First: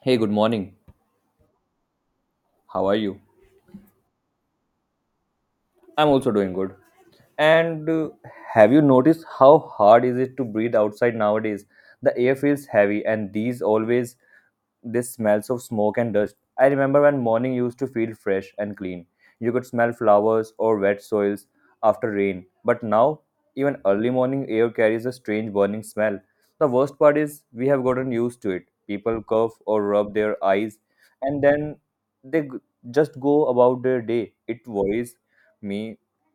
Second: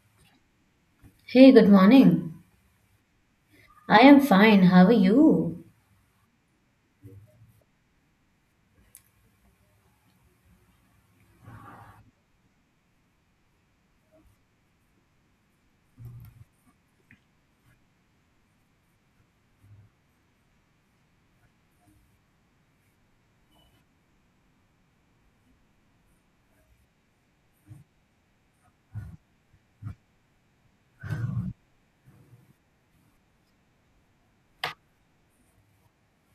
Hey, good morning. Hey, good morning. How are you? I am fine. How are you? I'm also doing good. And have you noticed how hard is it to breathe outside nowadays? The air feels heavy, and these always this smells of smoke and dust. I remember when morning used to feel fresh and clean. You could smell flowers or wet soils after rain. But now, even early morning air carries a strange burning smell. The worst part is we have gotten used to it. People cough or rub their eyes and then they g- just go about their day. It worries me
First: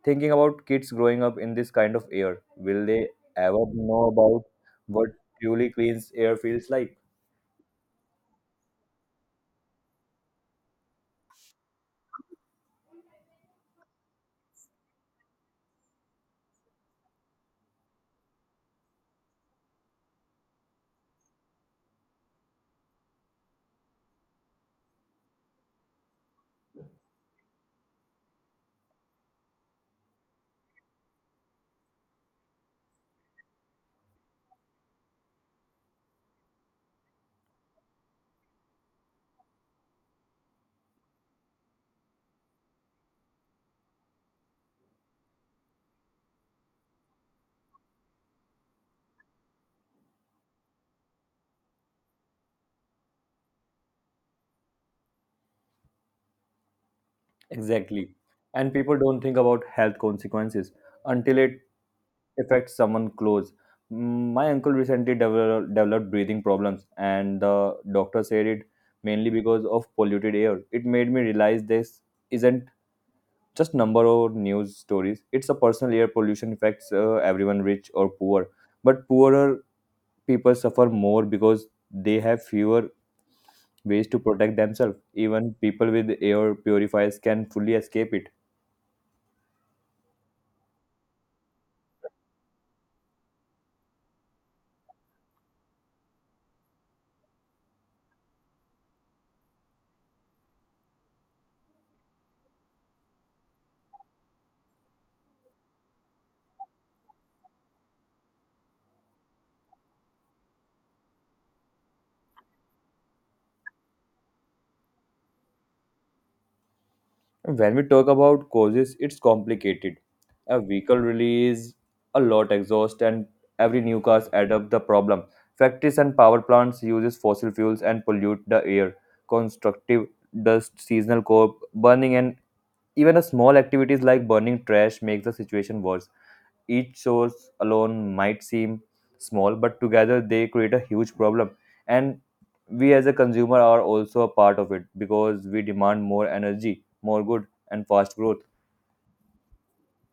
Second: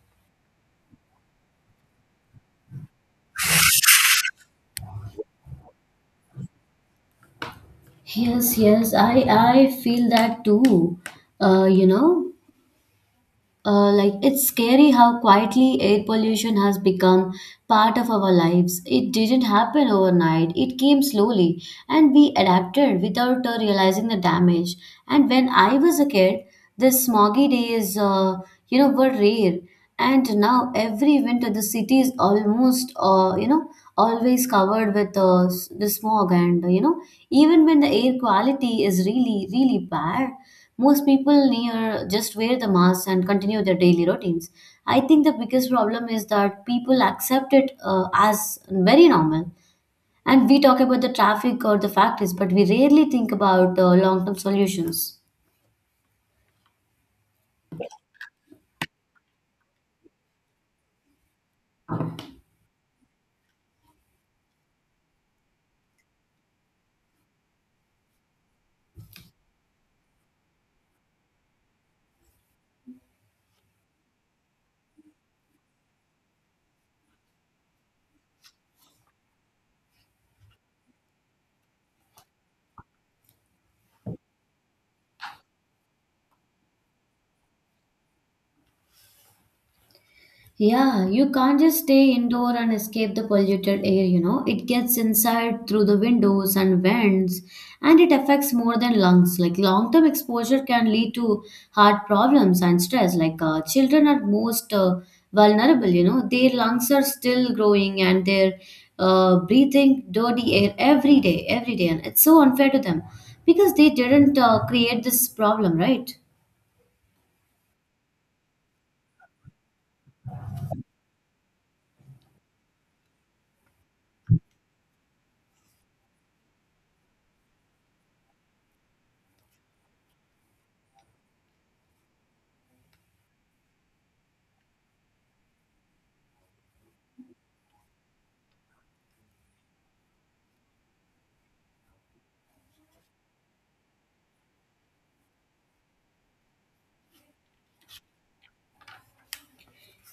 thinking about kids growing up in this kind of air. Will they ever know about what truly clean air feels like? Yes, yes, I feel that too. Uh, you know, like it's scary how quietly air pollution has become part of our lives. It didn't happen overnight. It came slowly, and we adapted without realizing the damage. And when I was a kid, the smoggy days, were rare. And now every winter, the city is almost, always covered with the smog. Even when the air quality is really, really bad, most people near just wear the mask and continue their daily routines. I think the biggest problem is that people accept it as very normal. And we talk about the traffic or the factories, but we rarely think about long term solutions. Exactly. And people don't think about health consequences until it affects someone close. My uncle recently developed breathing problems, and the doctor said it mainly because of polluted air. It made me realize this isn't just number of news stories. It's a personal air pollution affects everyone, rich or poor, but poorer people suffer more because they have fewer ways to protect themselves. Even people with air purifiers can fully escape it. Yeah, you can't just stay indoor and escape the polluted air, you know. It gets inside through the windows and vents, and it affects more than lungs. Like long term exposure can lead to heart problems and stress. Like children are most vulnerable, you know. Their lungs are still growing and they're breathing dirty air every day, every day. And it's so unfair to them because they didn't create this problem, right? When we talk about causes, it's complicated. A vehicle release a lot exhaust, and every new cars add up the problem. Factories and power plants uses fossil fuels and pollute the air. Constructive dust, seasonal crop burning, and even a small activities like burning trash makes the situation worse. Each source alone might seem small, but together they create a huge problem. And we as a consumer are also a part of it because we demand more energy, more good, and fast growth.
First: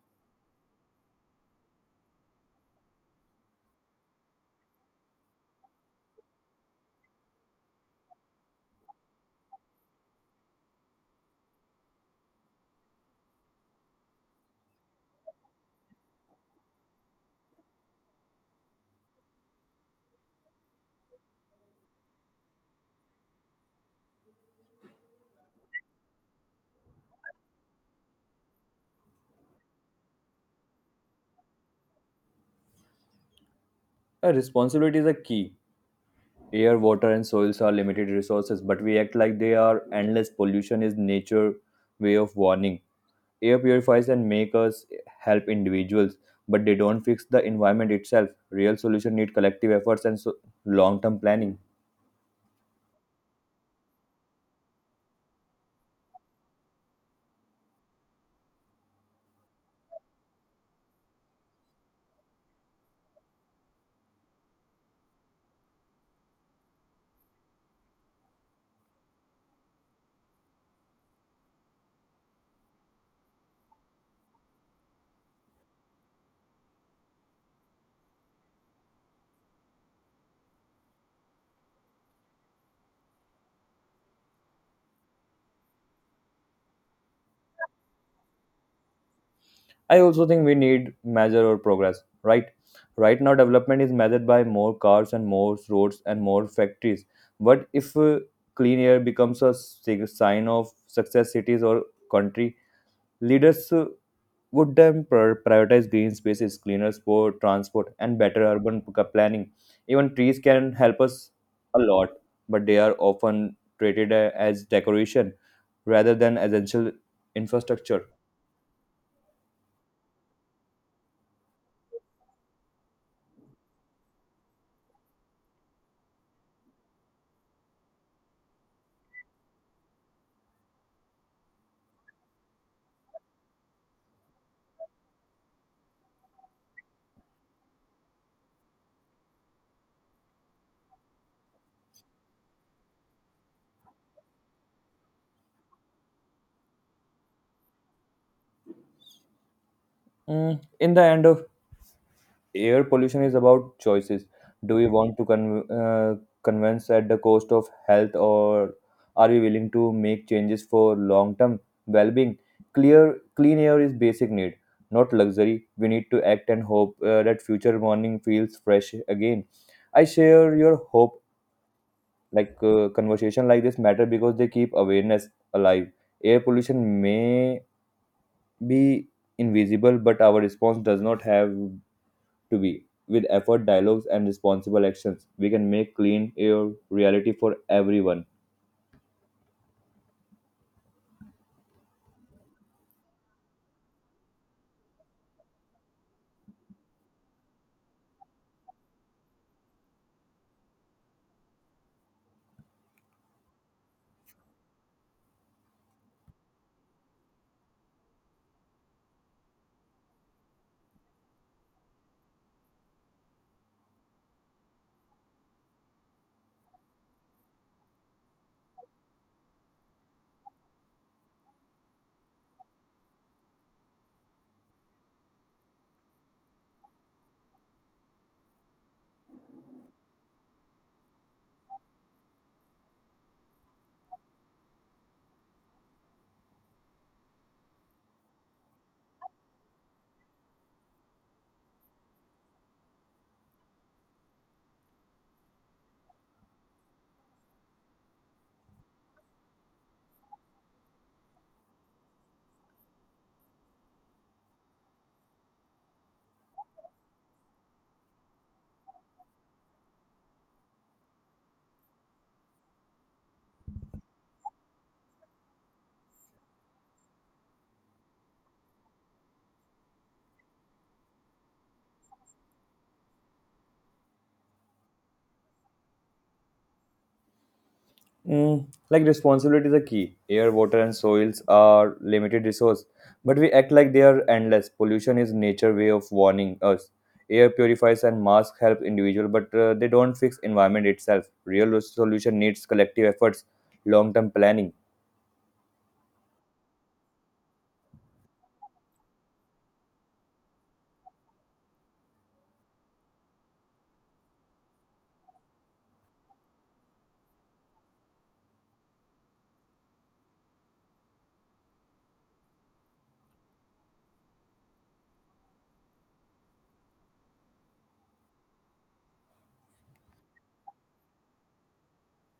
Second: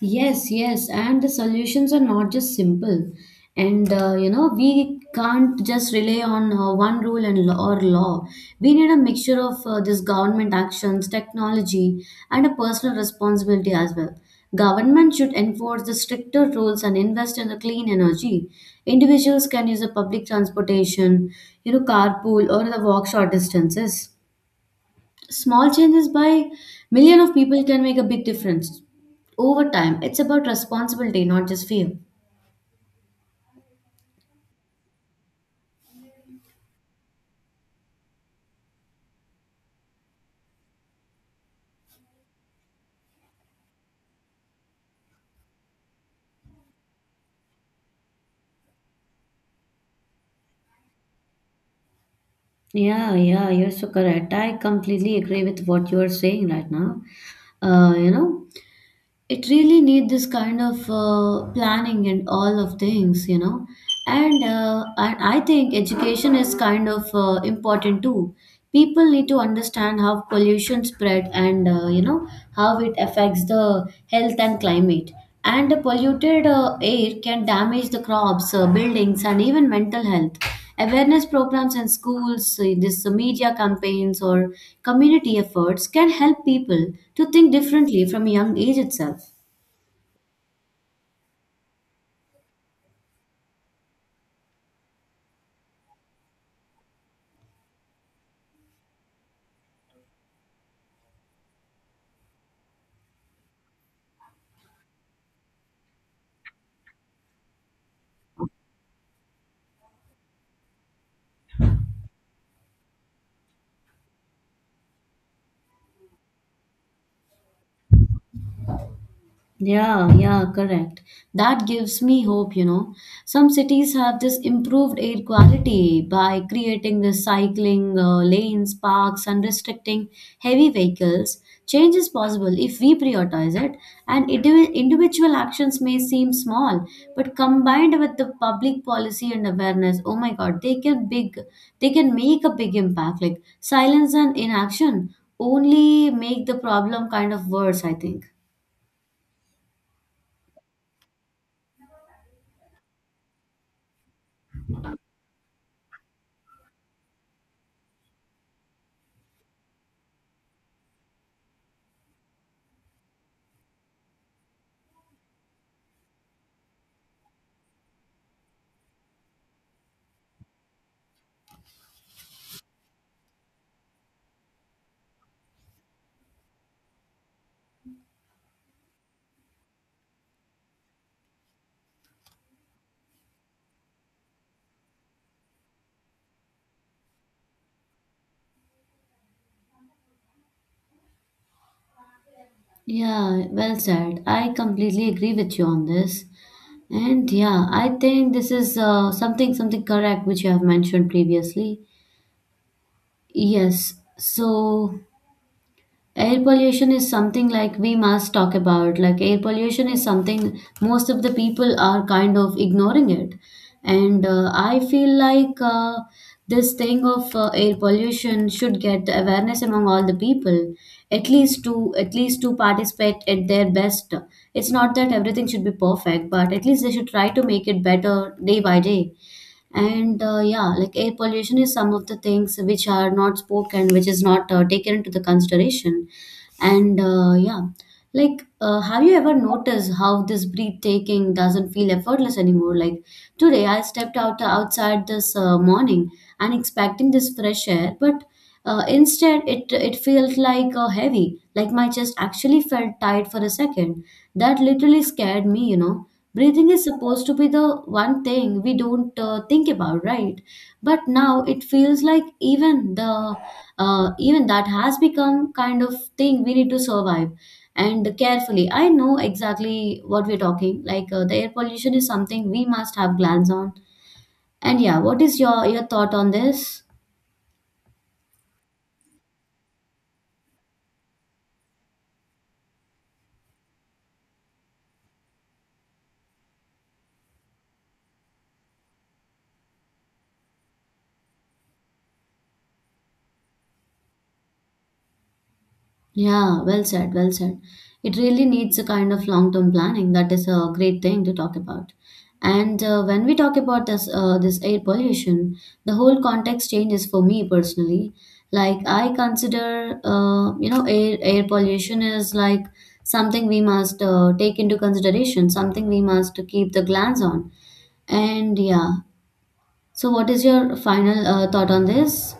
Yes, yes, and the solutions are not just simple. We can't just rely on one rule and law or law. We need a mixture of this government actions, technology, and a personal responsibility as well. Government should enforce the stricter rules and invest in the clean energy. Individuals can use the public transportation, you know, carpool or the walk short distances. Small changes by million of people can make a big difference. Over time, it's about responsibility, not just fear. Responsibility is a key. Air, water, and soils are limited resources, but we act like they are endless. Pollution is nature way of warning. Air purifies and make us help individuals, but they don't fix the environment itself. Real solution need collective efforts and long-term planning. Yeah, yeah, you're so correct. I completely agree with what you are saying right now. Uh, you know, It really need this kind of planning and all of things, you know. And I think education is kind of important too. People need to understand how pollution spread and how it affects the health and climate. And the polluted air can damage the crops, buildings, and even mental health. Awareness programs in schools, this media campaigns, or community efforts can help people to think differently from a young age itself. I also think we need measure or progress, right? Right now, development is measured by more cars and more roads and more factories. But if clean air becomes a sign of success cities or country, leaders would then prioritize green spaces, cleaner sport, transport, and better urban planning. Even trees can help us a lot, but they are often treated as decoration rather than essential infrastructure. Yeah, yeah, correct. That gives me hope, you know. Some cities have this improved air quality by creating the cycling lanes, parks, and restricting heavy vehicles. Change is possible if we prioritize it, and individual actions may seem small, but combined with the public policy and awareness, oh my God, they can make a big impact. Like silence and inaction only make the problem kind of worse, I think. In the end, air pollution is about choices. Do we want to convince at the cost of health, or are we willing to make changes for long-term well-being? Clear, clean air is basic need, not luxury. We need to act and hope that future morning feels fresh again. I share your hope. Conversation like this matter because they keep awareness alive. Air pollution may be invisible, but our response does not have to be. With effort, dialogues, and responsible actions, we can make clean air reality for everyone. Yeah, well said. I completely agree with you on this. And yeah, I think this is something something correct which you have mentioned previously. Yes. So air pollution is something like we must talk about. Like air pollution is something most of the people are kind of ignoring it, and I feel like this thing of air pollution should get the awareness among all the people, at least to participate at their best. It's not that everything should be perfect, but at least they should try to make it better day by day. And yeah Like air pollution is some of the things which are not spoken, which is not taken into the consideration. and uh, yeah have you ever noticed how this breathtaking doesn't feel effortless anymore? Like today, I stepped out outside this morning and expecting this fresh air, but instead, it felt like heavy. Like my chest actually felt tight for a second. That literally scared me. You know, breathing is supposed to be the one thing we don't think about, right? But now it feels like even that has become kind of thing we need to survive and carefully. I know exactly what we're talking. Like the air pollution is something we must have glance on. And yeah, what is your thought on this? Like responsibility is a key. Air, water, and soils are limited resource, but we act like they are endless. Pollution is nature way of warning us. Air purifies and masks help individual, but they don't fix environment itself. Real solution needs collective efforts, long-term planning. Yeah, well said, well said. It really needs a kind of long-term planning. That is a great thing to talk about. And when we talk about this air pollution, the whole context changes for me personally. Like I consider, air pollution is like something we must take into consideration, something we must keep the glance on. And yeah, so what is your final thought on this?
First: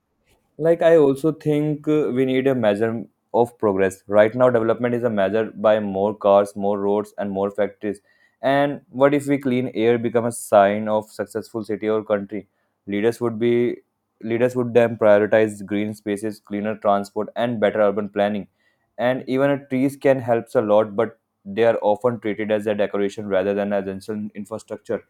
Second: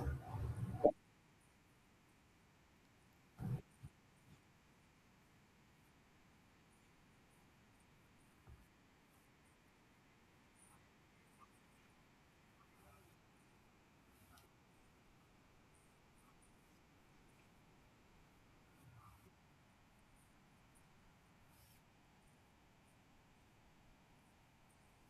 I also think we need a measure of progress. Right now, development is a measure by more cars, more roads, and more factories. And what if we clean air become a sign of successful city or country? Leaders would be Leaders would then prioritize green spaces, cleaner transport, and better urban planning. And even a trees can helps a lot, but they are often treated as a decoration rather than essential infrastructure.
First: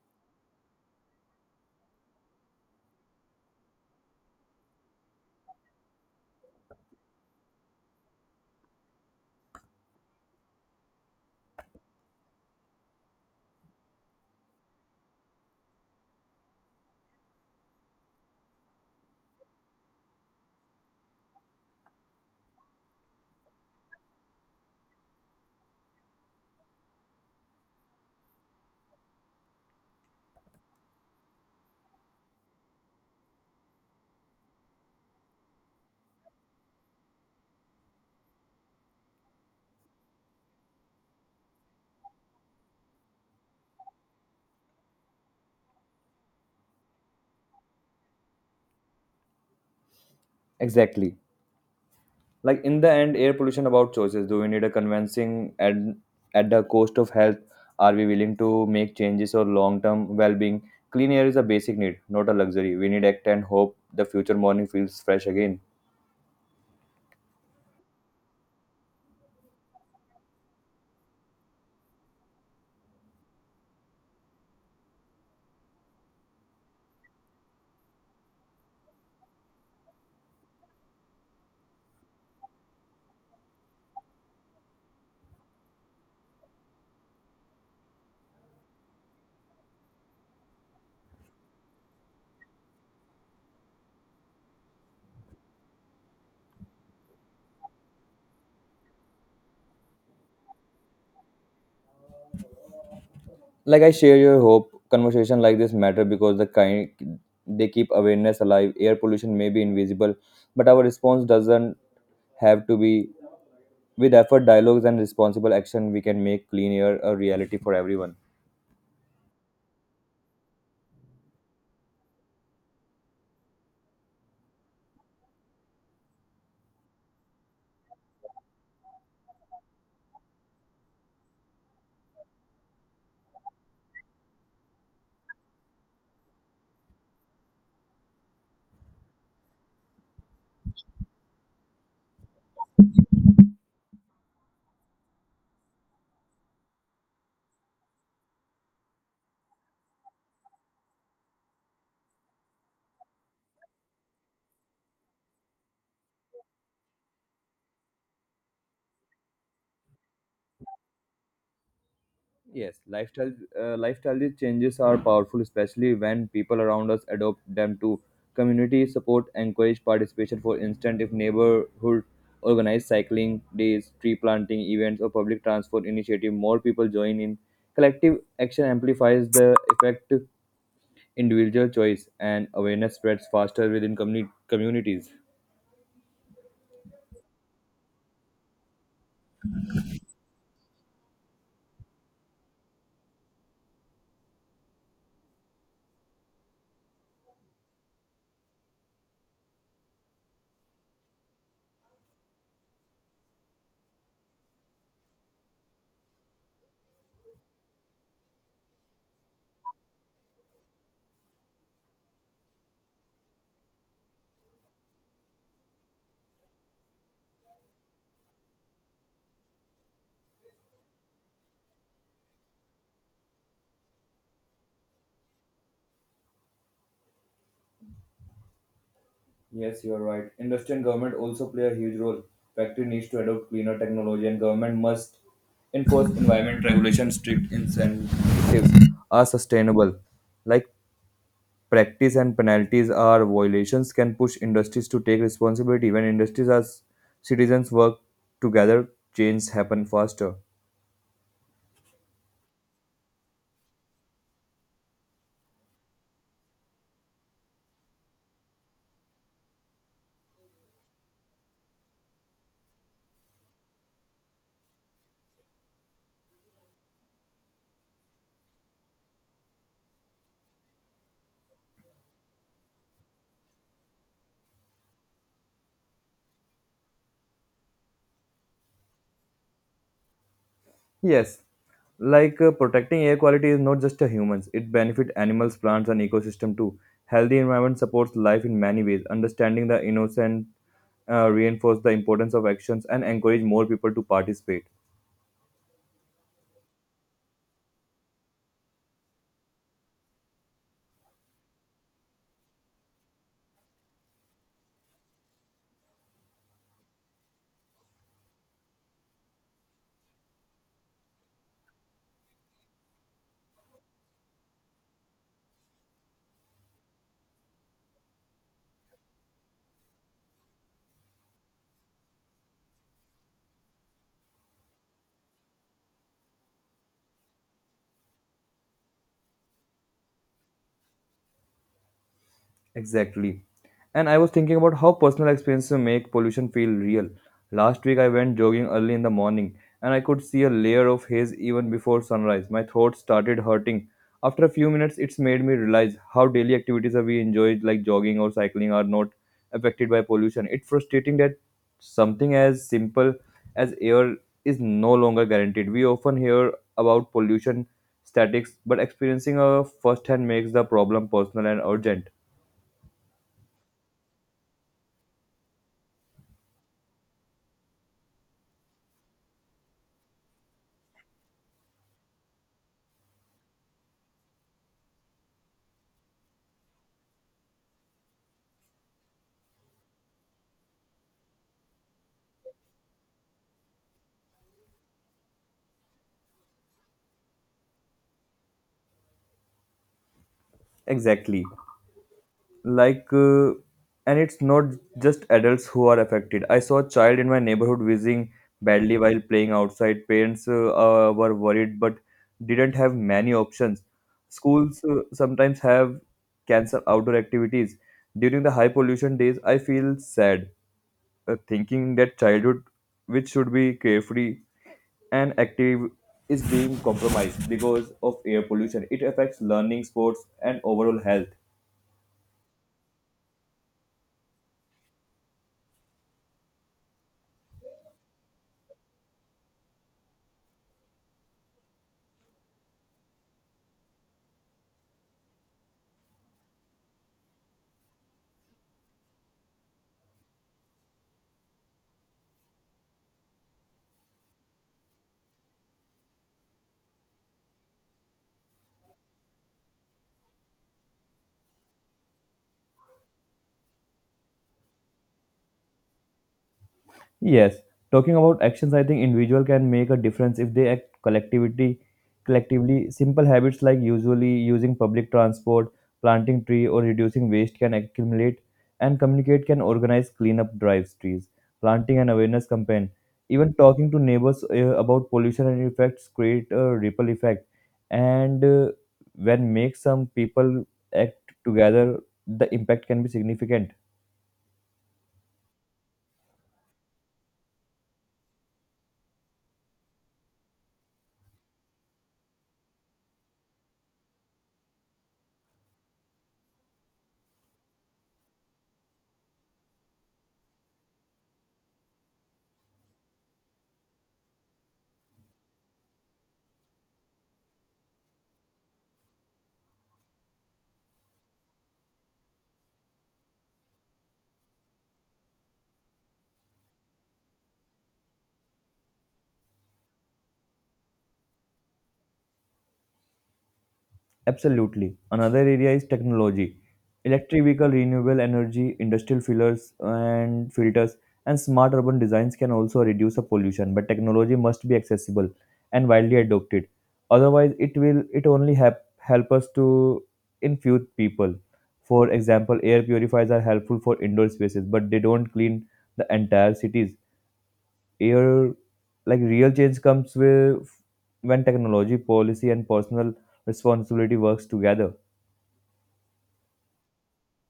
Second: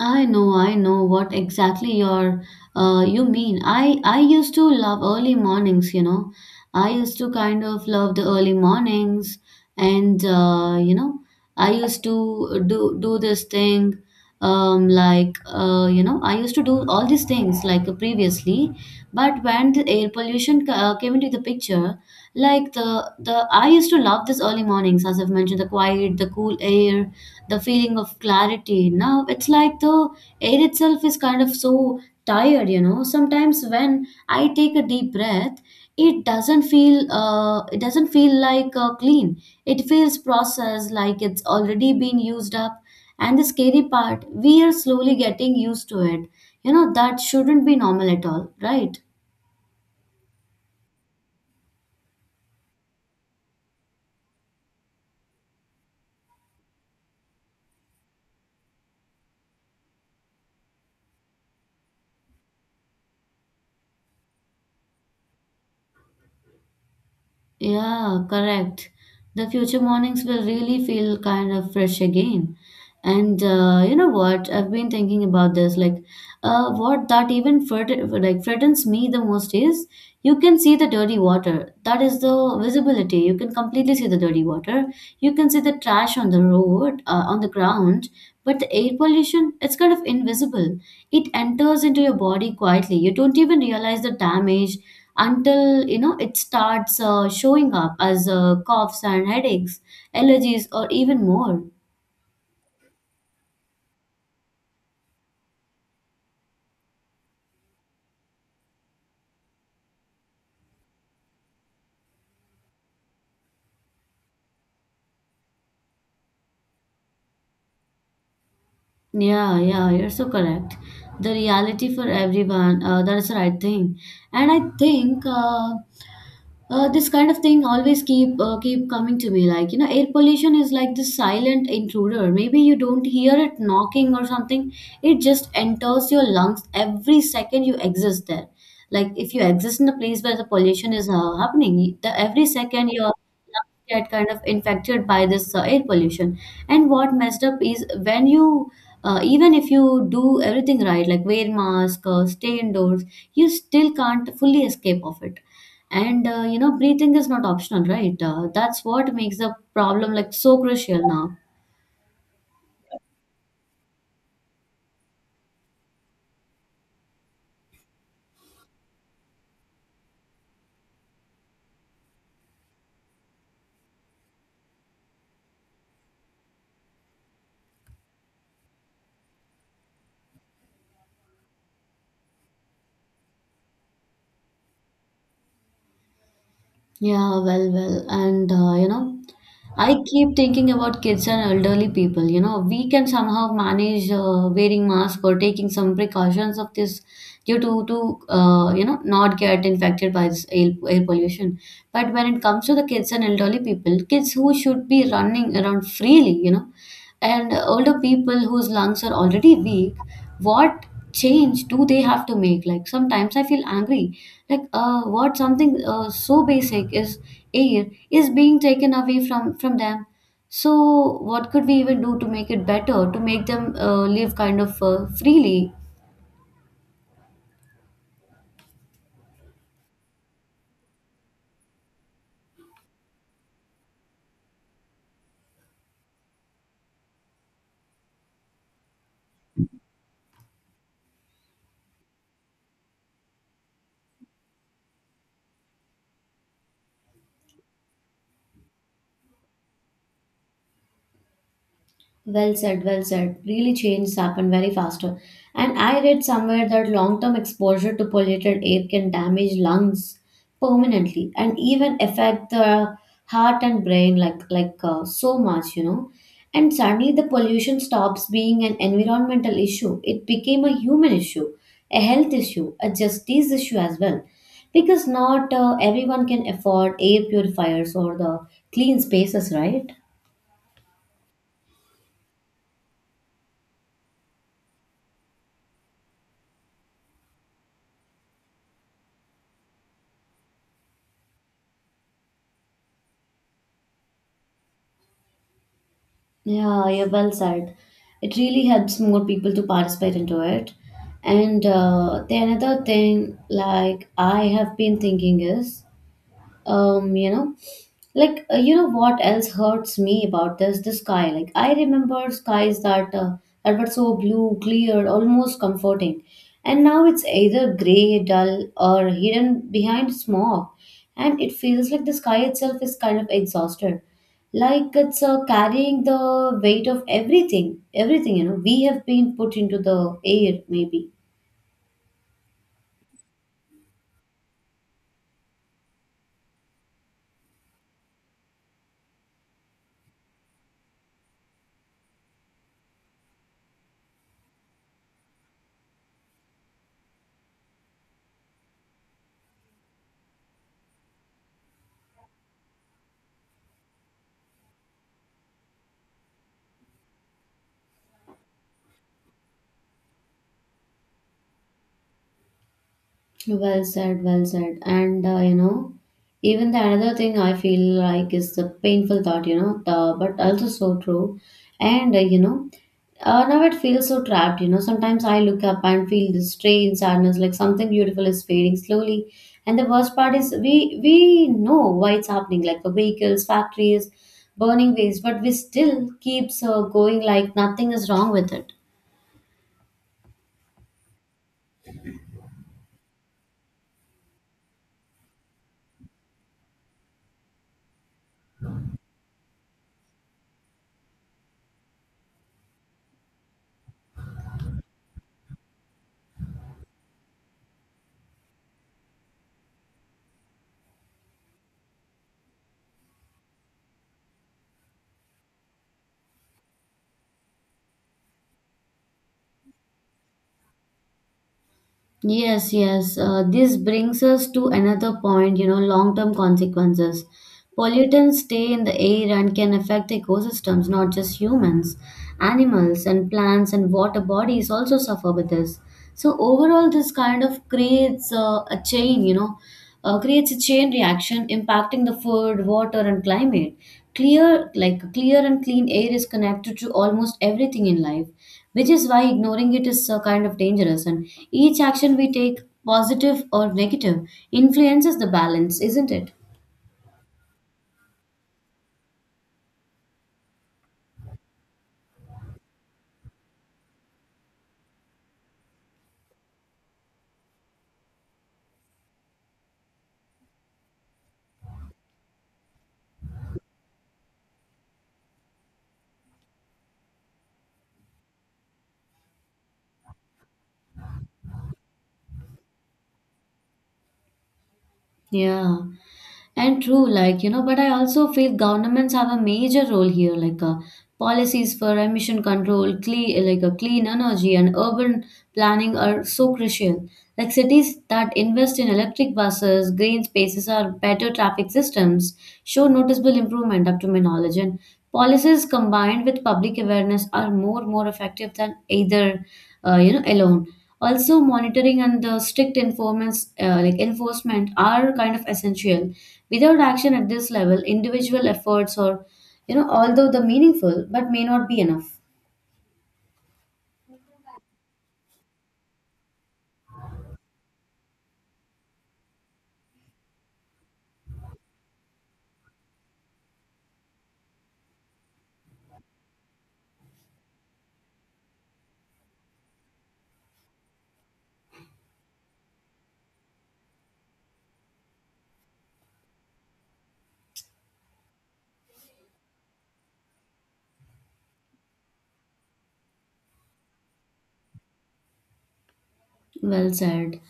I know what exactly you mean. I used to love early mornings, you know. I used to kind of love the early mornings, and uh, you know, I used to do this thing, I used to do all these things like previously. But when the air pollution came into the picture, like the I used to love this early mornings, as I've mentioned, the quiet, the cool air, the feeling of clarity. Now it's like the air itself is kind of so tired, you know. Sometimes when I take a deep breath, it doesn't feel like clean. It feels processed, like it's already been used up. And the scary part, we are slowly getting used to it. You know that shouldn't be normal at all, right? Exactly. Like in the end air pollution about choices, do we need a convincing at at the cost of health? Are we willing to make changes or long-term well-being? Clean air is a basic need, not a luxury. We need act and hope the future morning feels fresh again. Yeah, correct. The future mornings will really feel kind of fresh again. And you know what? I've been thinking about this. Like, what that even fright- like frightens me the most is you can see the dirty water. That is the visibility. You can completely see the dirty water. You can see the trash on the road, on the ground, but the air pollution, it's kind of invisible. It enters into your body quietly. You don't even realize the damage until you know it starts showing up as coughs and headaches, allergies, or even more. Like I share your hope. Conversation like this matter because they keep awareness alive. Air pollution may be invisible, but our response doesn't have to be. With effort, dialogues, and responsible action, we can make clean air a reality for everyone. Yeah, yeah, you're so correct. The reality for everyone, that's the right thing. And I think this kind of thing always keep keep coming to me. Like, you know, air pollution is like this silent intruder. Maybe you don't hear it knocking or something. It just enters your lungs every second you exist there. Like, if you exist in a place where the pollution is happening, the every second your get kind of infected by this air pollution. And what messed up is when even if you do everything right, like wear mask, stay indoors, you still can't fully escape of it. And you know, breathing is not optional, right? That's what makes the problem like so crucial now. Yes, lifestyle changes are powerful, especially when people around us adopt them to community support, encourage participation. For instance, if neighborhood organize cycling days, tree planting events, or public transport initiative, more people join in. Collective action amplifies the effect. Individual choice and awareness spreads faster within communities. Yeah, well, well, and I keep thinking about kids and elderly people. You know, we can somehow manage wearing masks or taking some precautions of this due to not get infected by this air pollution. But when it comes to the kids and elderly people, kids who should be running around freely, you know, and older people whose lungs are already weak, what change do they have to make? Like sometimes I feel angry, like what something so basic is air is being taken away from them. So what could we even do to make it better, to make them live kind of freely? Yes, you are right. Industry and government also play a huge role. Factory needs to adopt cleaner technology, and government must enforce environment regulations. Strict incentives are sustainable. Like practice and penalties are violations can push industries to take responsibility. When industries as citizens work together, change happen faster. Well said, well said. Really, changes happen very faster. And I read somewhere that long term exposure to polluted air can damage lungs permanently and even affect the heart and brain like so much, you know. And suddenly, the pollution stops being an environmental issue. It became a human issue, a health issue, a justice issue as well, because not everyone can afford air purifiers or the clean spaces, right? Yes, protecting air quality is not just a humans, it benefits animals, plants, and ecosystem too. Healthy environment supports life in many ways. Understanding the innocent reinforce the importance of actions and encourage more people to participate. Yeah, yeah, well said. It really helps more people to participate into it. And the another thing, like I have been thinking is, um you know what else hurts me about this the sky? Like I remember skies that that were so blue, clear, almost comforting, and now it's either gray, dull, or hidden behind smog. And it feels like the sky itself is kind of exhausted, like it's carrying the weight of everything you know we have been put into the air maybe. Exactly. And I was thinking about how personal experiences make pollution feel real. Last week I went jogging early in the morning and I could see a layer of haze even before sunrise. My throat started hurting. After a few minutes, it's made me realize how daily activities that we enjoy, like jogging or cycling, are not affected by pollution. It's frustrating that something as simple as air is no longer guaranteed. We often hear about pollution statics, but experiencing a firsthand makes the problem personal and urgent. Well said, well said. Even the another thing I feel like is the painful thought, you know, but also so true. And uh, you know, Now it feels so trapped, you know. Sometimes I look up and feel this strange sadness, like something beautiful is fading slowly. And the worst part is we know why it's happening, like the vehicles, factories, burning waste, but we still keeps going like nothing is wrong with it. Exactly. Like, uh, and it's not just adults who are affected. I saw a child in my neighborhood wheezing badly while playing outside. Parents were worried but didn't have many options. Schools sometimes have cancel outdoor activities. During the high pollution days, I feel sad thinking that childhood, which should be carefree and active, is being compromised because of air pollution. It affects learning, sports, and overall health. Yes, yes. This brings us to another point, you know, long term consequences. Pollutants stay in the air and can affect ecosystems, not just humans. Animals and plants and water bodies also suffer with this. So, overall, this kind of creates a chain, you know, creates a chain reaction impacting the food, water, and climate. Clear, like clear and clean air is connected to almost everything in life, which is why ignoring it is kind of dangerous. And each action we take, positive or negative, influences the balance, isn't it? Yes, talking about actions, I think individual can make a difference if they act collectively. Simple habits like usually using public transport, planting tree, or reducing waste can accumulate, and communicate can organize cleanup drives, trees, planting and awareness campaign. Even talking to neighbors about pollution and effects create a ripple effect, and when make some people act together, the impact can be significant. Yeah. And true, like, you know, but I also feel governments have a major role here, like policies for emission control, clean, like a clean energy and urban planning are so crucial. Like cities that invest in electric buses, green spaces or better traffic systems show noticeable improvement up to my knowledge. And policies combined with public awareness are more effective than either, you know, alone. Also monitoring and the strict enforcement like enforcement are kind of essential. Without action at this level, individual efforts, or you know, although the meaningful, but may not be enough. Absolutely. Another area is technology. Electric vehicle, renewable energy, industrial fillers and filters, and smart urban designs can also reduce the pollution. But technology must be accessible and widely adopted. Otherwise, it will it only help us to infuse people. For example, air purifiers are helpful for indoor spaces, but they don't clean the entire cities. Air Like real change comes with when technology, policy, and personal responsibility works together. Well said.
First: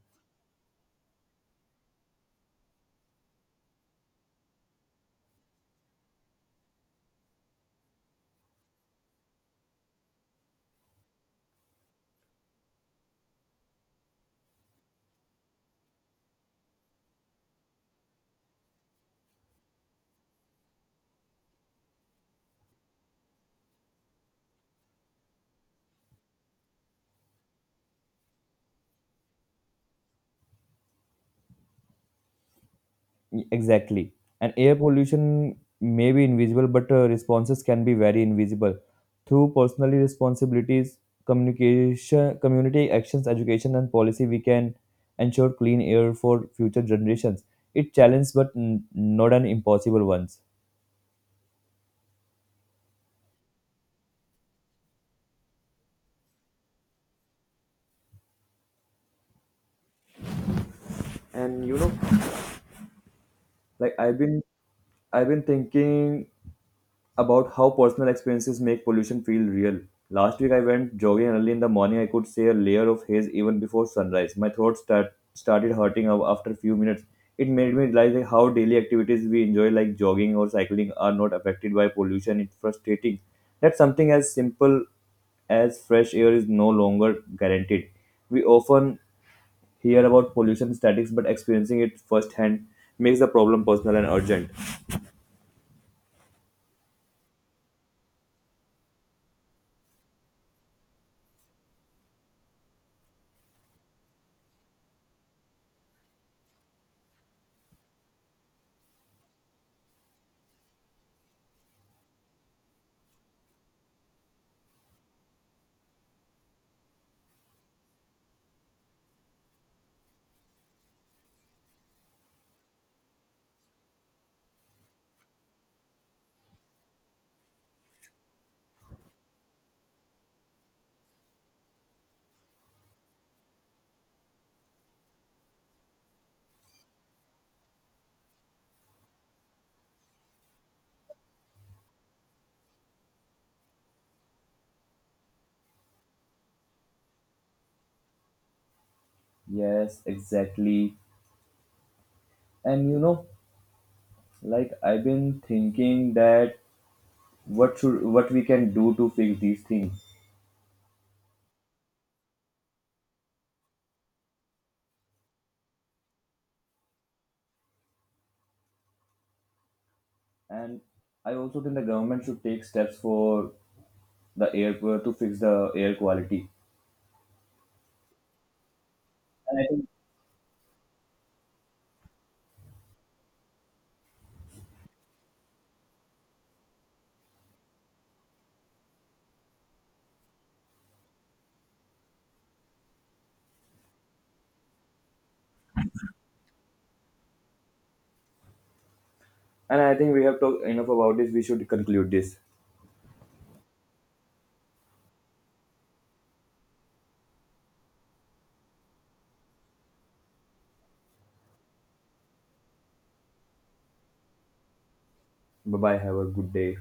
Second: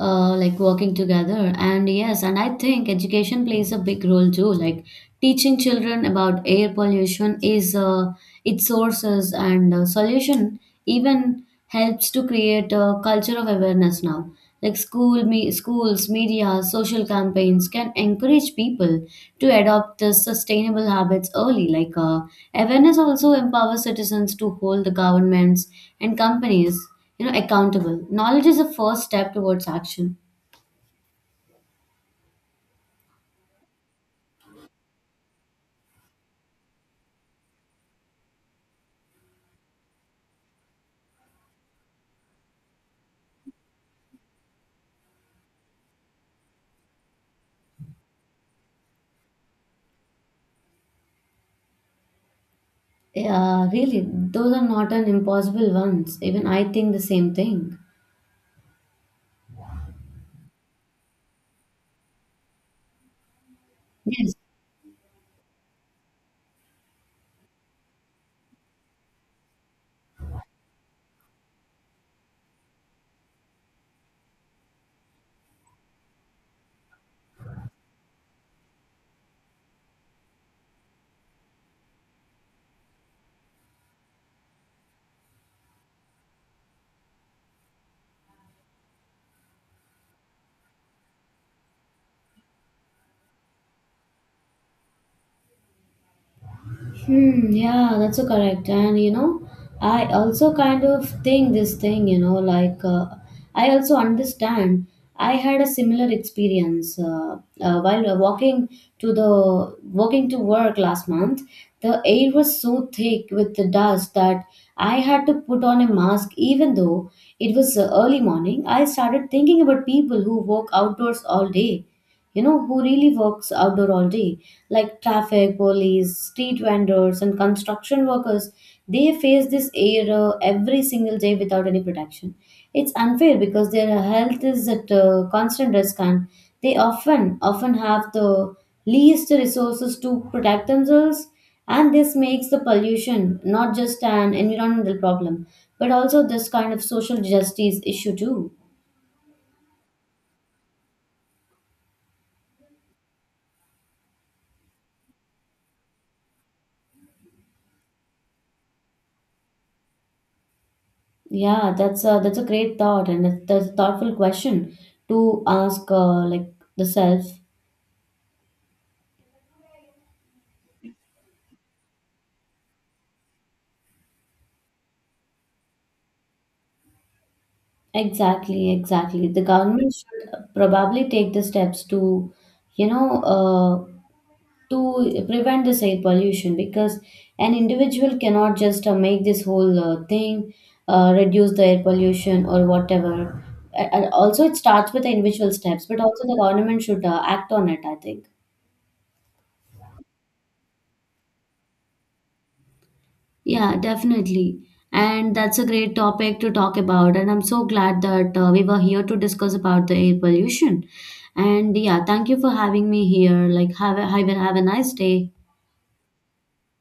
Like working together. And yes, and I think education plays a big role too. Like teaching children about air pollution is its sources and solution even helps to create a culture of awareness now. Like school, me, schools, media, social campaigns can encourage people to adopt the sustainable habits early. Like awareness also empowers citizens to hold the governments and companies, you know, accountable. Knowledge is a first step towards action. Exactly. And air pollution may be invisible, but responses can be very invisible through personal responsibilities, communication, community actions, education, and policy. We can ensure clean air for future generations. It challenge, but not an impossible ones. Yeah, really, those are not an impossible ones. Even I think the same thing. Like I've Yes. been, I've been thinking about how personal experiences make pollution feel real. Last week I went jogging early in the morning. I could see a layer of haze even before sunrise. My throat started hurting after a few minutes. It made me realize like how daily activities we enjoy like jogging or cycling are not affected by pollution. It's frustrating that something as simple as fresh air is no longer guaranteed. We often hear about pollution statistics, but experiencing it firsthand makes the problem personal and urgent. Hmm, yeah, that's so correct. And you know, I also kind of think this thing, you know, I also understand. I had a similar experience while walking to work last month. The air was so thick with the dust that I had to put on a mask, even though it was early morning. I started thinking about people who walk outdoors all day, you know, who really works outdoor all day, like traffic, police, street vendors, and construction workers. They face this air every single day without any protection. It's unfair because their health is at constant risk, and they often have the least resources to protect themselves. And this makes the pollution not just an environmental problem, but also this kind of social justice issue too. Yes, exactly. And you know, like I've been thinking that what we can do to fix these things. Yeah, that's a great thought, and it's, that's a thoughtful question to ask, like the self. And I also think the government should take steps for the air to fix the air quality. Exactly, exactly. The And I think government should probably take the steps to, you know, to prevent this air pollution because an individual cannot just make this whole thing, reduce the air pollution or whatever. And also, it starts with the individual steps, but also the government should act on it, I think. We have talked enough about this, we should conclude this. Yeah, definitely. And that's a great topic to talk about. And I'm so glad that we were here to discuss about the air pollution. And yeah, thank you for having me here. Like, have a nice day. Bye bye, have a good day.